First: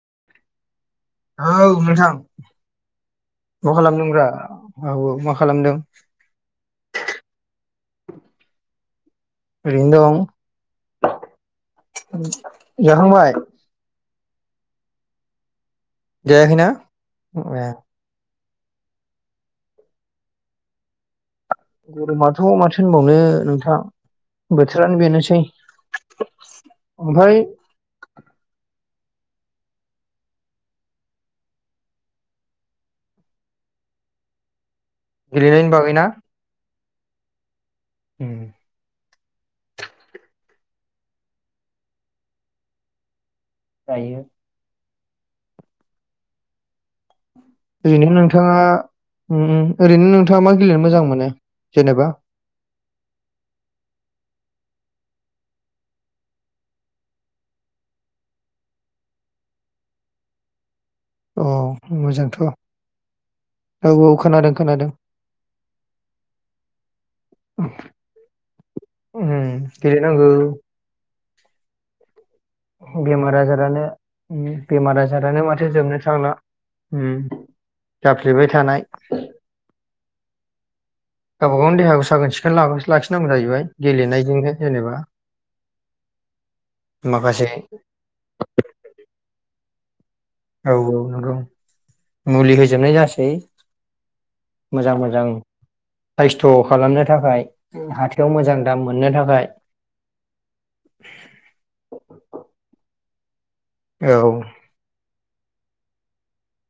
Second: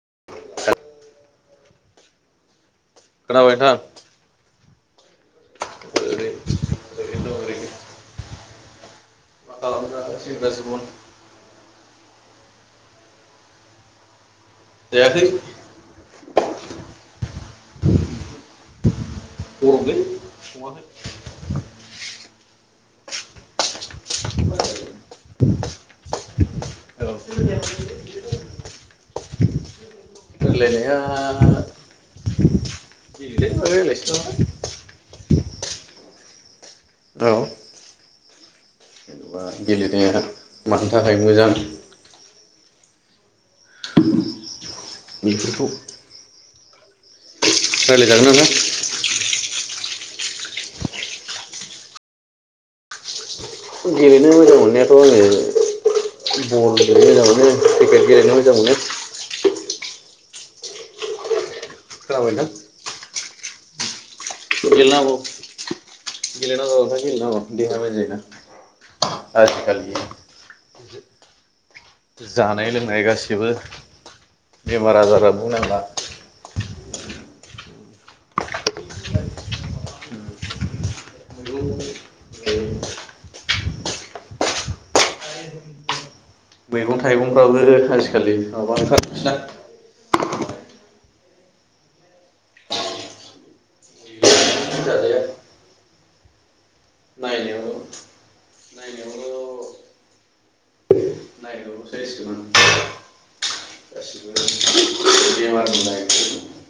[inaudible] औ नोंथां खोनाबाय मा नोंथां खालामदोंब्रा? औ औ मा खालामदों? ओरै ओरै दं ओरै ओरैनो दं [unintelligible] जिबन जाखांबाय? जायाखै। जायाखैना ए गरमलै संयाखैनो गरमाथ' माथो होनबावनो नोंथाङा बोथोरानो बेनोसै औ ओमफाय राज्लायनाया [unintelligible] गेलेनायनि बागैना औ उम जेन'बा गेलेनाया मानो थाखाय मोजां जायो बेफोरखौ ओरैनो रायलायजागोन ना नोंथाङा नोंथां उम ओरैनो नोंथाङा मा गेलेनो मोजां मोनो जेनेबा गेलेनो मोजां मोननायाथ' आङो बल गेलेनो मोजां मोनो क्रिकेट गेलेनो मोजां मोनो। औ खोनाबाय मोजांथ' औ नोंथां औ खोनादों खोनादों गेलेनांगौ गेलेनांगौ ओमफ्राय गेलेनांगौ। उम गेलेनांगौ जानाय लोंनाय बेमार गासिबो आजारानो बेमार आजारा आजारानो माथो बुंनांला जोबनो थांला उम जाफ्लेबाय थानाय गावबा गावनि देहाखौ साखोन सिखोन मैगं लाखिनांगौ जाहैबाय गेलेनायजोंनो जेनेबा। मैगं माखासे थाइगंफ्राबो आजिखालि माबा ओंखारसा औ औ नंगौ मुलि होजोबनाय जासै मोजां जाजाया मोजां साइस्थ' खालामनो थाखाय नायनायाव हाथायाव मोजां दाम मोननो थाखाय। नायनायावल' नायनायावल' नायनायावल'सो इसेबां गासिबो औ [unintelligible]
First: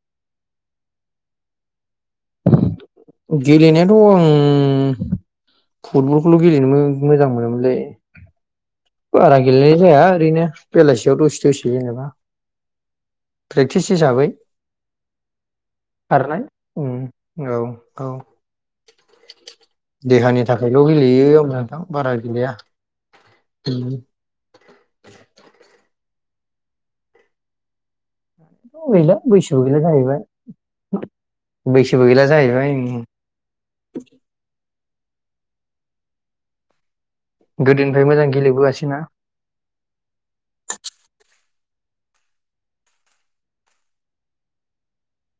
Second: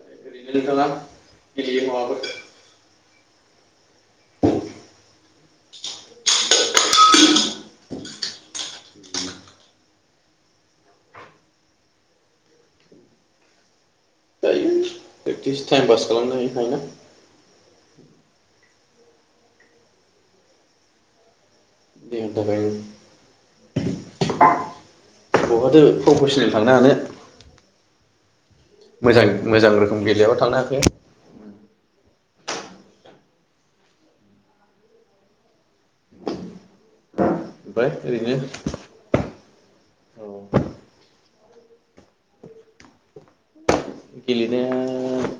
ओरैनो नोंथाङा गेलेयो माबाफोर गेलेनायाथ' आं फुटबलखौल' गेलेनो मोजां मोनोमोनलै, बारा गेलेनाय जाया ओरैनो बेलासियाव दसे दसे जेनेबा प्रेक्टिस हिसाबै। इसि टाइम पास खालामनो खारनाय हायोना? उम औ औ देहानि थाखायल' गेलेयो, औ नोंथां बारा देहानि गेलेया। थाखाय [unintelligible] बहाथ' प्रफेसनेल थांनो हानो! गैला मोजां बैसोबो मोजां गैला रोखोम गेलेयाबा थांनो हाखाया। बो गैला जाहैबाय ओम। ओमफ्राय गोदोनिफ्राय मोजां ओरैनो गेलेबोआसै ना। औ गेलेनाया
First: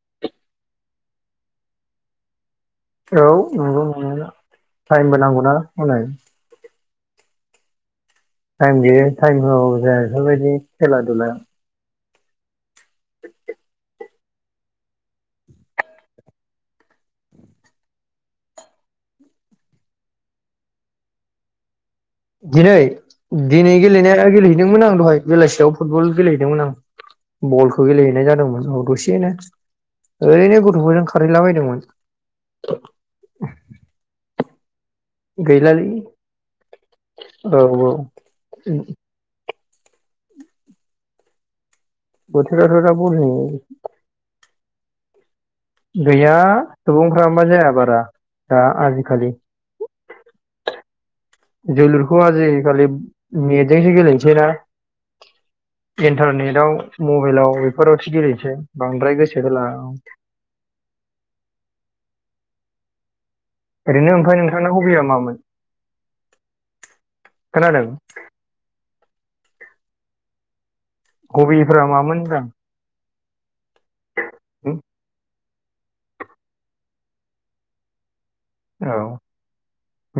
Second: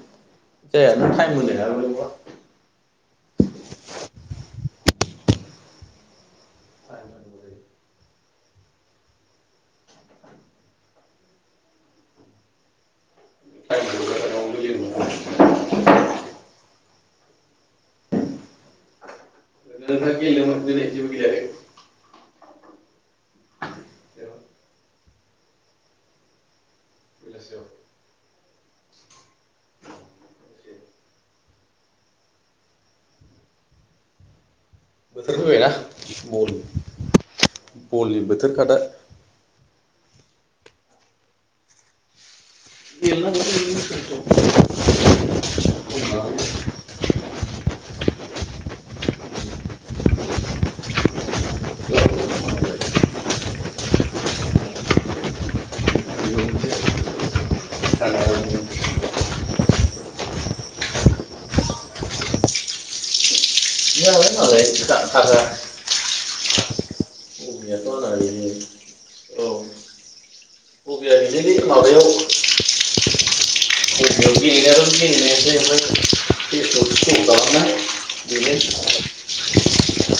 जाया नों थाइम होनो हायाबालाय बहा? औ नंगौ नंनाया टाइमबो नांगौ ना होनो। टाइम गैया टाइम होआबाबो जाया बेफोरबायदि खेला दुला [unintelligible] गेलेदोंमोन दिनै जेबो गेलेयाखै दिनै, दिनै गेलेनाया गेलेहैदोंमोन आं दहाय बेलासियाव फुटबल गेलेहैदोंमोन आं। बेलासियाव बलखौ गेलेहैनाय जादोंमोन औ दसेनो। ओरैनो गथ'फोरजों खारहैलाबायदोंमोन। बोथोर फैबायना गैलालै बल औ औ। बलनि बोथोरखा दा बोथोराथ' दा बलनि गेलेनांगौ गैया सुबुंफ्राबा जाया बारा दा आजिखालि। जोलुरखौ आजिखालि नेटजोंसो गेलेनोसै ना? इन्टारनेटाव मबाइलाव बेफोरावसो गेलेनोसै बांद्राय गोसो होला औ। ओरैनो ओमफ्राय नालाय नोंथांना हबिया मामोन? थाखा हबियाथ' खोनादों? आंना ओरैनो औ हबिया बिदिलै हबिफ्रा माबायाव मामोन होनदों? हबियाव होम? गेलेनायाथ' गेलेनायासै ओमफ्राय फेसबुक स्क्रल खालामनाय बेनो। औ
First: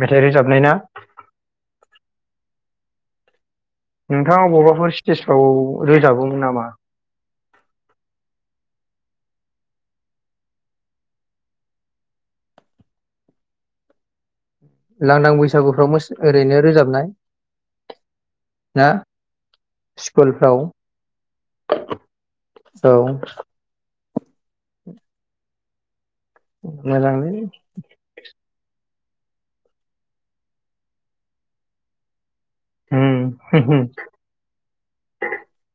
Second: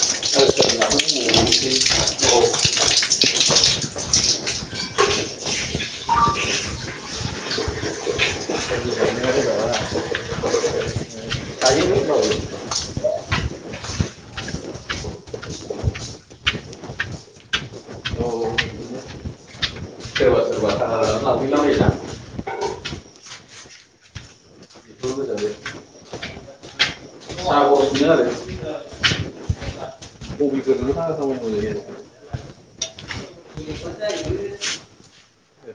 मेथाइ रोजाबनाय ना सोरबा नोंथाङा बबेबाफोर स्टेजफ्राव रोजाबोमोन नामा? लांदां बैसागुफ्राव मोस ओरैनो रोजाबनाय ना स्कुलफ्राव सोरबा थाला लाफैलाबायोना औ। मोजांलै। साहा हरफिनो आरो बबिफोरनो थाखा खामायनांगौ जायो आरो होम।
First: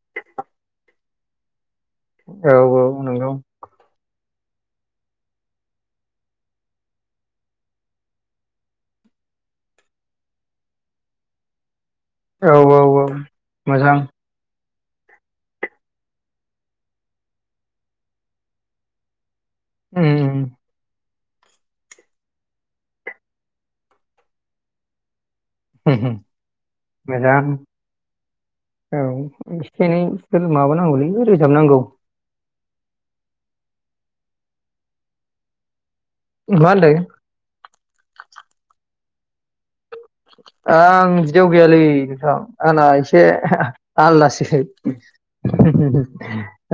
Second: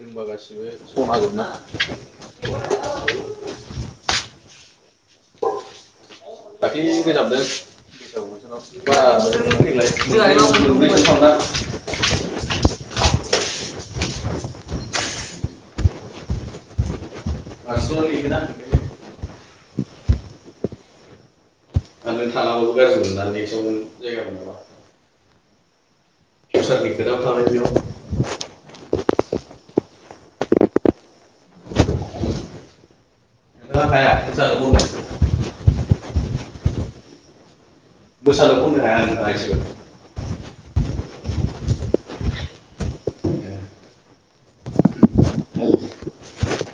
रोंबा [unintelligible] औ औ नंगौ। दाख्लि रोजाबदों बैसागु बोथोराव बारा देग्लाय मोनब्रैसो थांदां औ औ औ मोजां। हारसिंल' लिंगोन आं उम। आंनो थाङाबाबो गाज्रि मोना नेक्स्टआव जायगा मोनाबा होम होम दस्रानि खोथाबो मोजां थाबाय बेयाव औ एसे एनै माबानांगौलै रोजाबनांगौ। नोंथाङा हाया मोसानो खननो मा होनदों? [unintelligible] [unintelligible] आं बिदियाव गैयालै नोंथां। आंना एसे एसेबो आलदासो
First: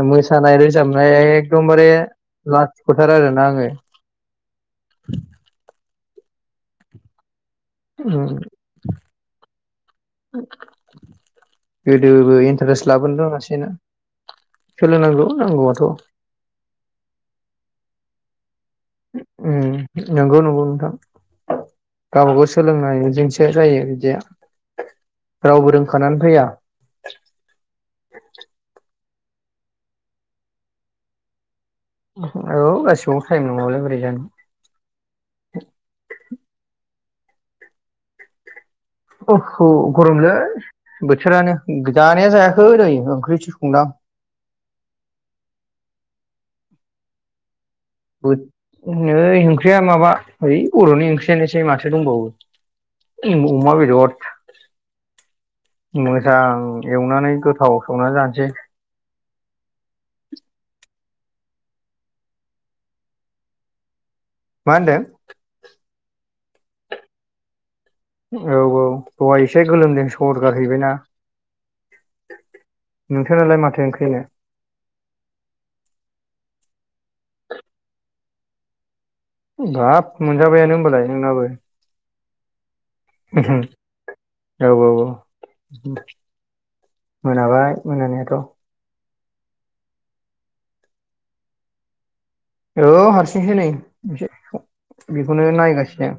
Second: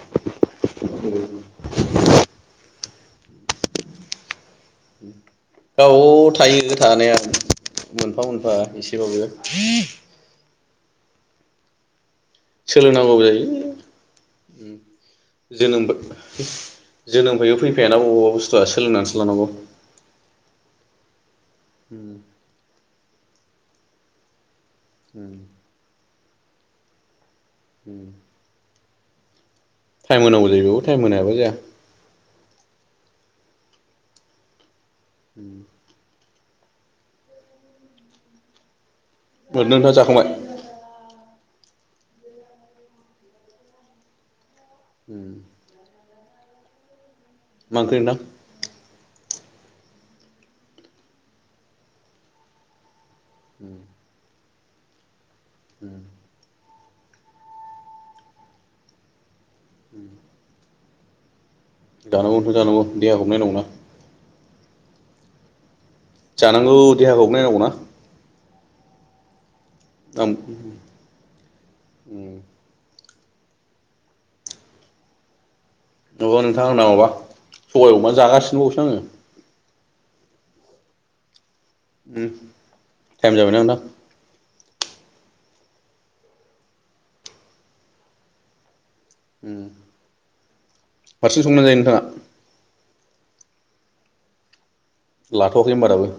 मोसानाय रोजाबनाय एखदमबारे लाथिख'थार आरोना आङो। गाव थायो थानाया मोनफा उम मोनफा एसेबाबो गोदो बो इन्टारेस्ट सोलोंनांगौ लाबोनो जायो रोङासैना। सोलोंनांगौ नांगौआथ' जोनोम जोनोमफबो फैफायाना बबावबा नंगौ नंगौ नोंथां। गावबागाव सोलोंनाय न'जोंसो जायो बिदिया रावबो रोंखानानै फैया। उम। टाइम होनांगौ जायो बेयावबो टाइम होनोहायाबा जाया। औ गासिबावबो टाइम नङाबालाय बोरै जानो। उम। अहु नोंथाङा जाखांबाय गरमलै बोथोरानो जानाया जायाखै नै ओंख्रिसो संदां। उम। मा ओंख्रि नोंथां। नै ओंख्रिया माबा ओइ बर'नि ओंख्रियानोसै माथो दंबावो। अमा बेदर मोजां एवनानै गोथाव संनान जानसै। उम। जानांगौथ' जानांगौ देहाखौबो नायनांगौना। मा होनदों? जानांगौ देहाखौ नायनांगौना।। औ औ बाय एसे गोलोमदै आं सर गारहैबायना। नोंथांनालाय माथो ओंख्रिनो। नंगौ नोंथां आंना माबा सबाइ अमा जागासिनोबावोसो आङो। बाब मोनजाबायानो होनबालाय नोंनाबो। द टाइम जाबायना नोंथां। औ औ औ मोनाबाय मोनानायाथ'। हारसिं संनानै जायो नोंथाङा। औ हारसिंसो नै। बेखौनो लाथ'वाखै होनबादाबो नायगासिनो।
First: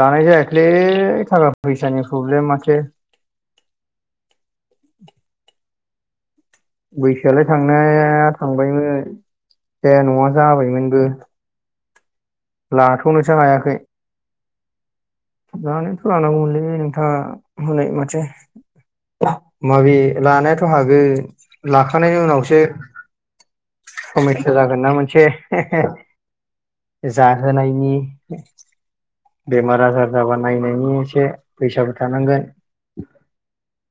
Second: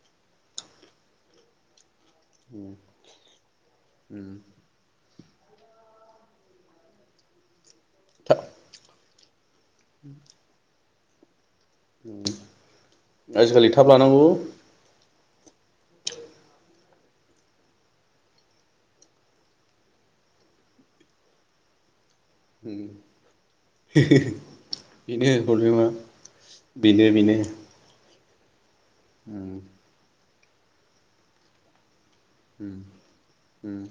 लानाय जायाखैलै थाखा फैसानि। प्रब्लेम उ माथो उ। बैसोआलाय थां थांनाया थांबायमोन। दे न'आ जाबायमोनबो। [inaudible] लाथ'नोसो आजिखालि हायाखै। थाब लानांगौ लानायाथ' लानांगौमोनलै नोंथां। हनै माथो माबे लानायाथ' हागोन ला खांनायनि उनावसो समायखिरा जागोन ना मोनसे बेनो प्रब्लेमा बेनो [unintelligible] बेनो जाहोनायनि। [inaudible] बेमार आजार जागा नायनायनि एसे फैसाबो थानांगोन उम उम।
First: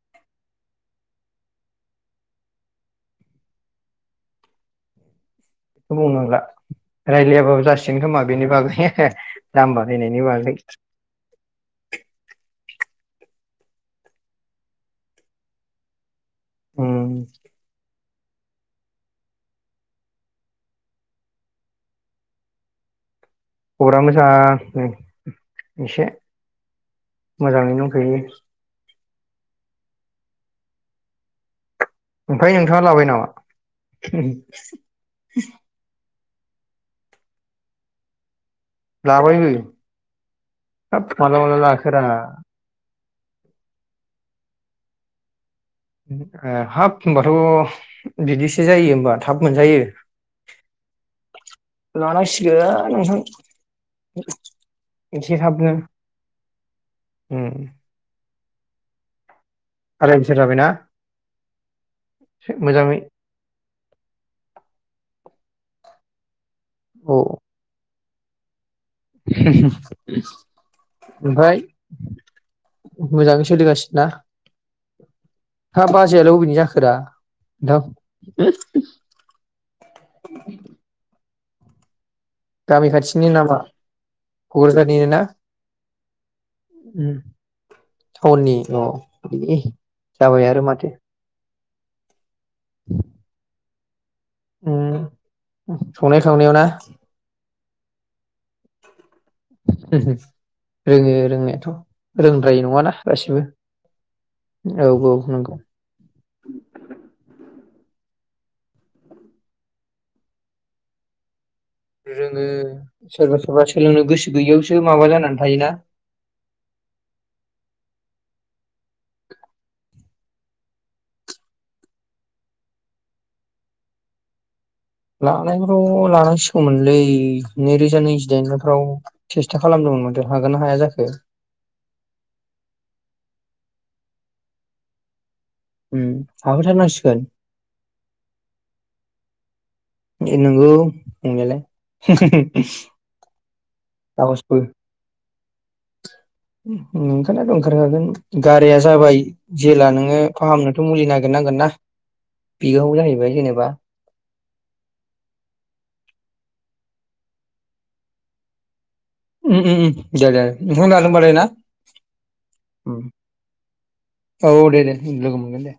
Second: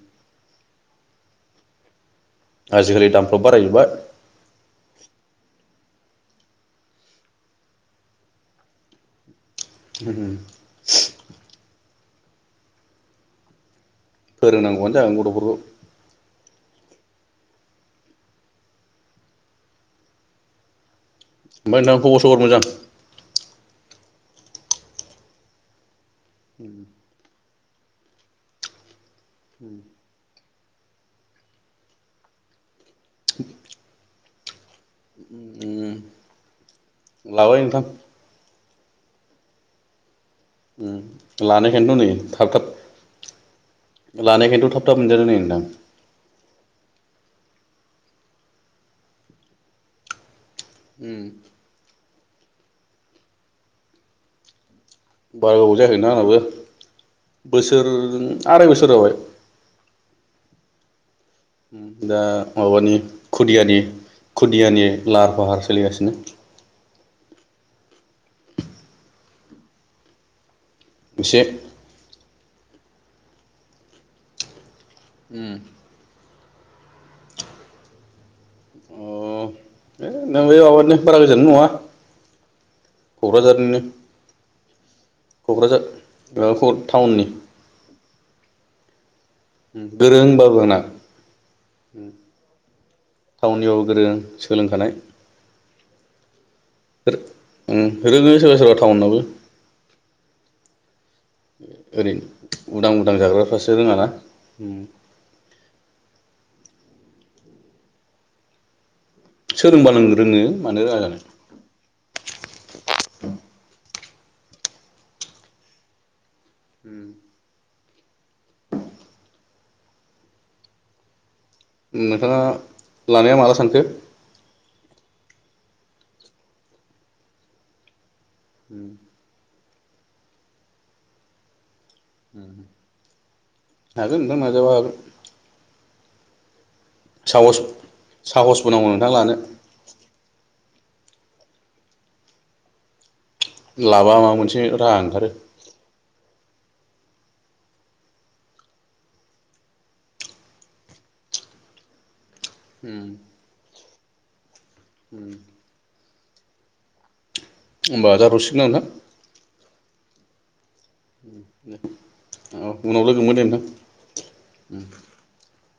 आजिखालि दामफ्राबो बाराय जोबबाय। बुंनांला रायलायाबाबो जासिगोन खोमा बेनि बागै [unintelligible] दाम बारायनायनि बागै। [inaudible] फोरोंनांगौआनो जागोन गथ'फोरखौ। होम। ओमफ्राय नोंथां खबर सबर मोजां? खबरा मोजां एसे। उम। मोजाङैनो दंथ'यो। उम। ओमफाय नोंथाङा लाबाय नामा? [inaudible] लाबाय नोंथां। लाबायबो उम हाब माला माला लानायखायन्थ' लाखोरा नै थाब थाब लानायखायन्थ' थाब थाब मोनजादों नै नोंथां। हाब होनबाथ' बिदिसो जायो होनबा थाब मोनजायो। उम। [unintelligible] नोंथां एसे बारा थाबनो गोबाव जायाखै नोंथां आंनाबो उम बोसोर आराय बोसोर जाबाय। आराय बोसोर जाबाय ना? दा माबानि खुदियानि खुदियानि लाहार फाहार सोलिगासिनो। औ। [unintelligible] एसे ओमफाय। मोजाङै सोलिगासिना उम हा बाजैयालाइ अबेनि जाखोरा नोंथां अ नों बे माबानिनो बारा गोजोन नङा गामि खाथिनि नामा क'क्राझारनिनो [inaudible] क'क्राझार उम टाउननि टाउननि औ गोरों होनबाबो म [inaudible] [inaudible] टाउननि बाबो गोरों सोलोंखानाय संनाय खावनायाव ना रोङो सोरबा सोरबा टाउनावबो रोङो रोंनायाथ' ओरैनो रोंद्राय नङाना उदां उदां गासिबो जाग्राफ्रासो रोङाना औ औ नंगौ सोरोंबा नों रोङो मानो रोङा जानो रोङो सोरबा सोरबा सोलोंनो गोसो गैयि आवसो माबा जानानै थायोना हम नोंथाङा लानाया माला सानखो लानायथ' लानांसिगौमोनलै नैरोजा नैजि दाइनफ्राव खोथा खालामदोंमोन माथो हागोन ना हाया जाखो हागोन नोंथां नाजाबा हागोन उम हाबो थानो हासि। साहस साहसबो नांगौ नोंथां लानो। नोंनिआलाय। लाबा माबा मोनसे राहा ओंखारो। ओंखाथ' ओंखारखागोन गारिया जाबाय जेब्ला नोङो फाहामनोथ' मुलि नागिरनांगोन ना। बिगाव जाहैबाय जेनेबा। उ। होमबा जाथ'सिगोना नोंथां। उ उ दे दे। नोंखौ ला लबालाय ना औ उनाव लोगो मोनगोन दे नोंथां औ दे दे लोगो मोनगोन दे।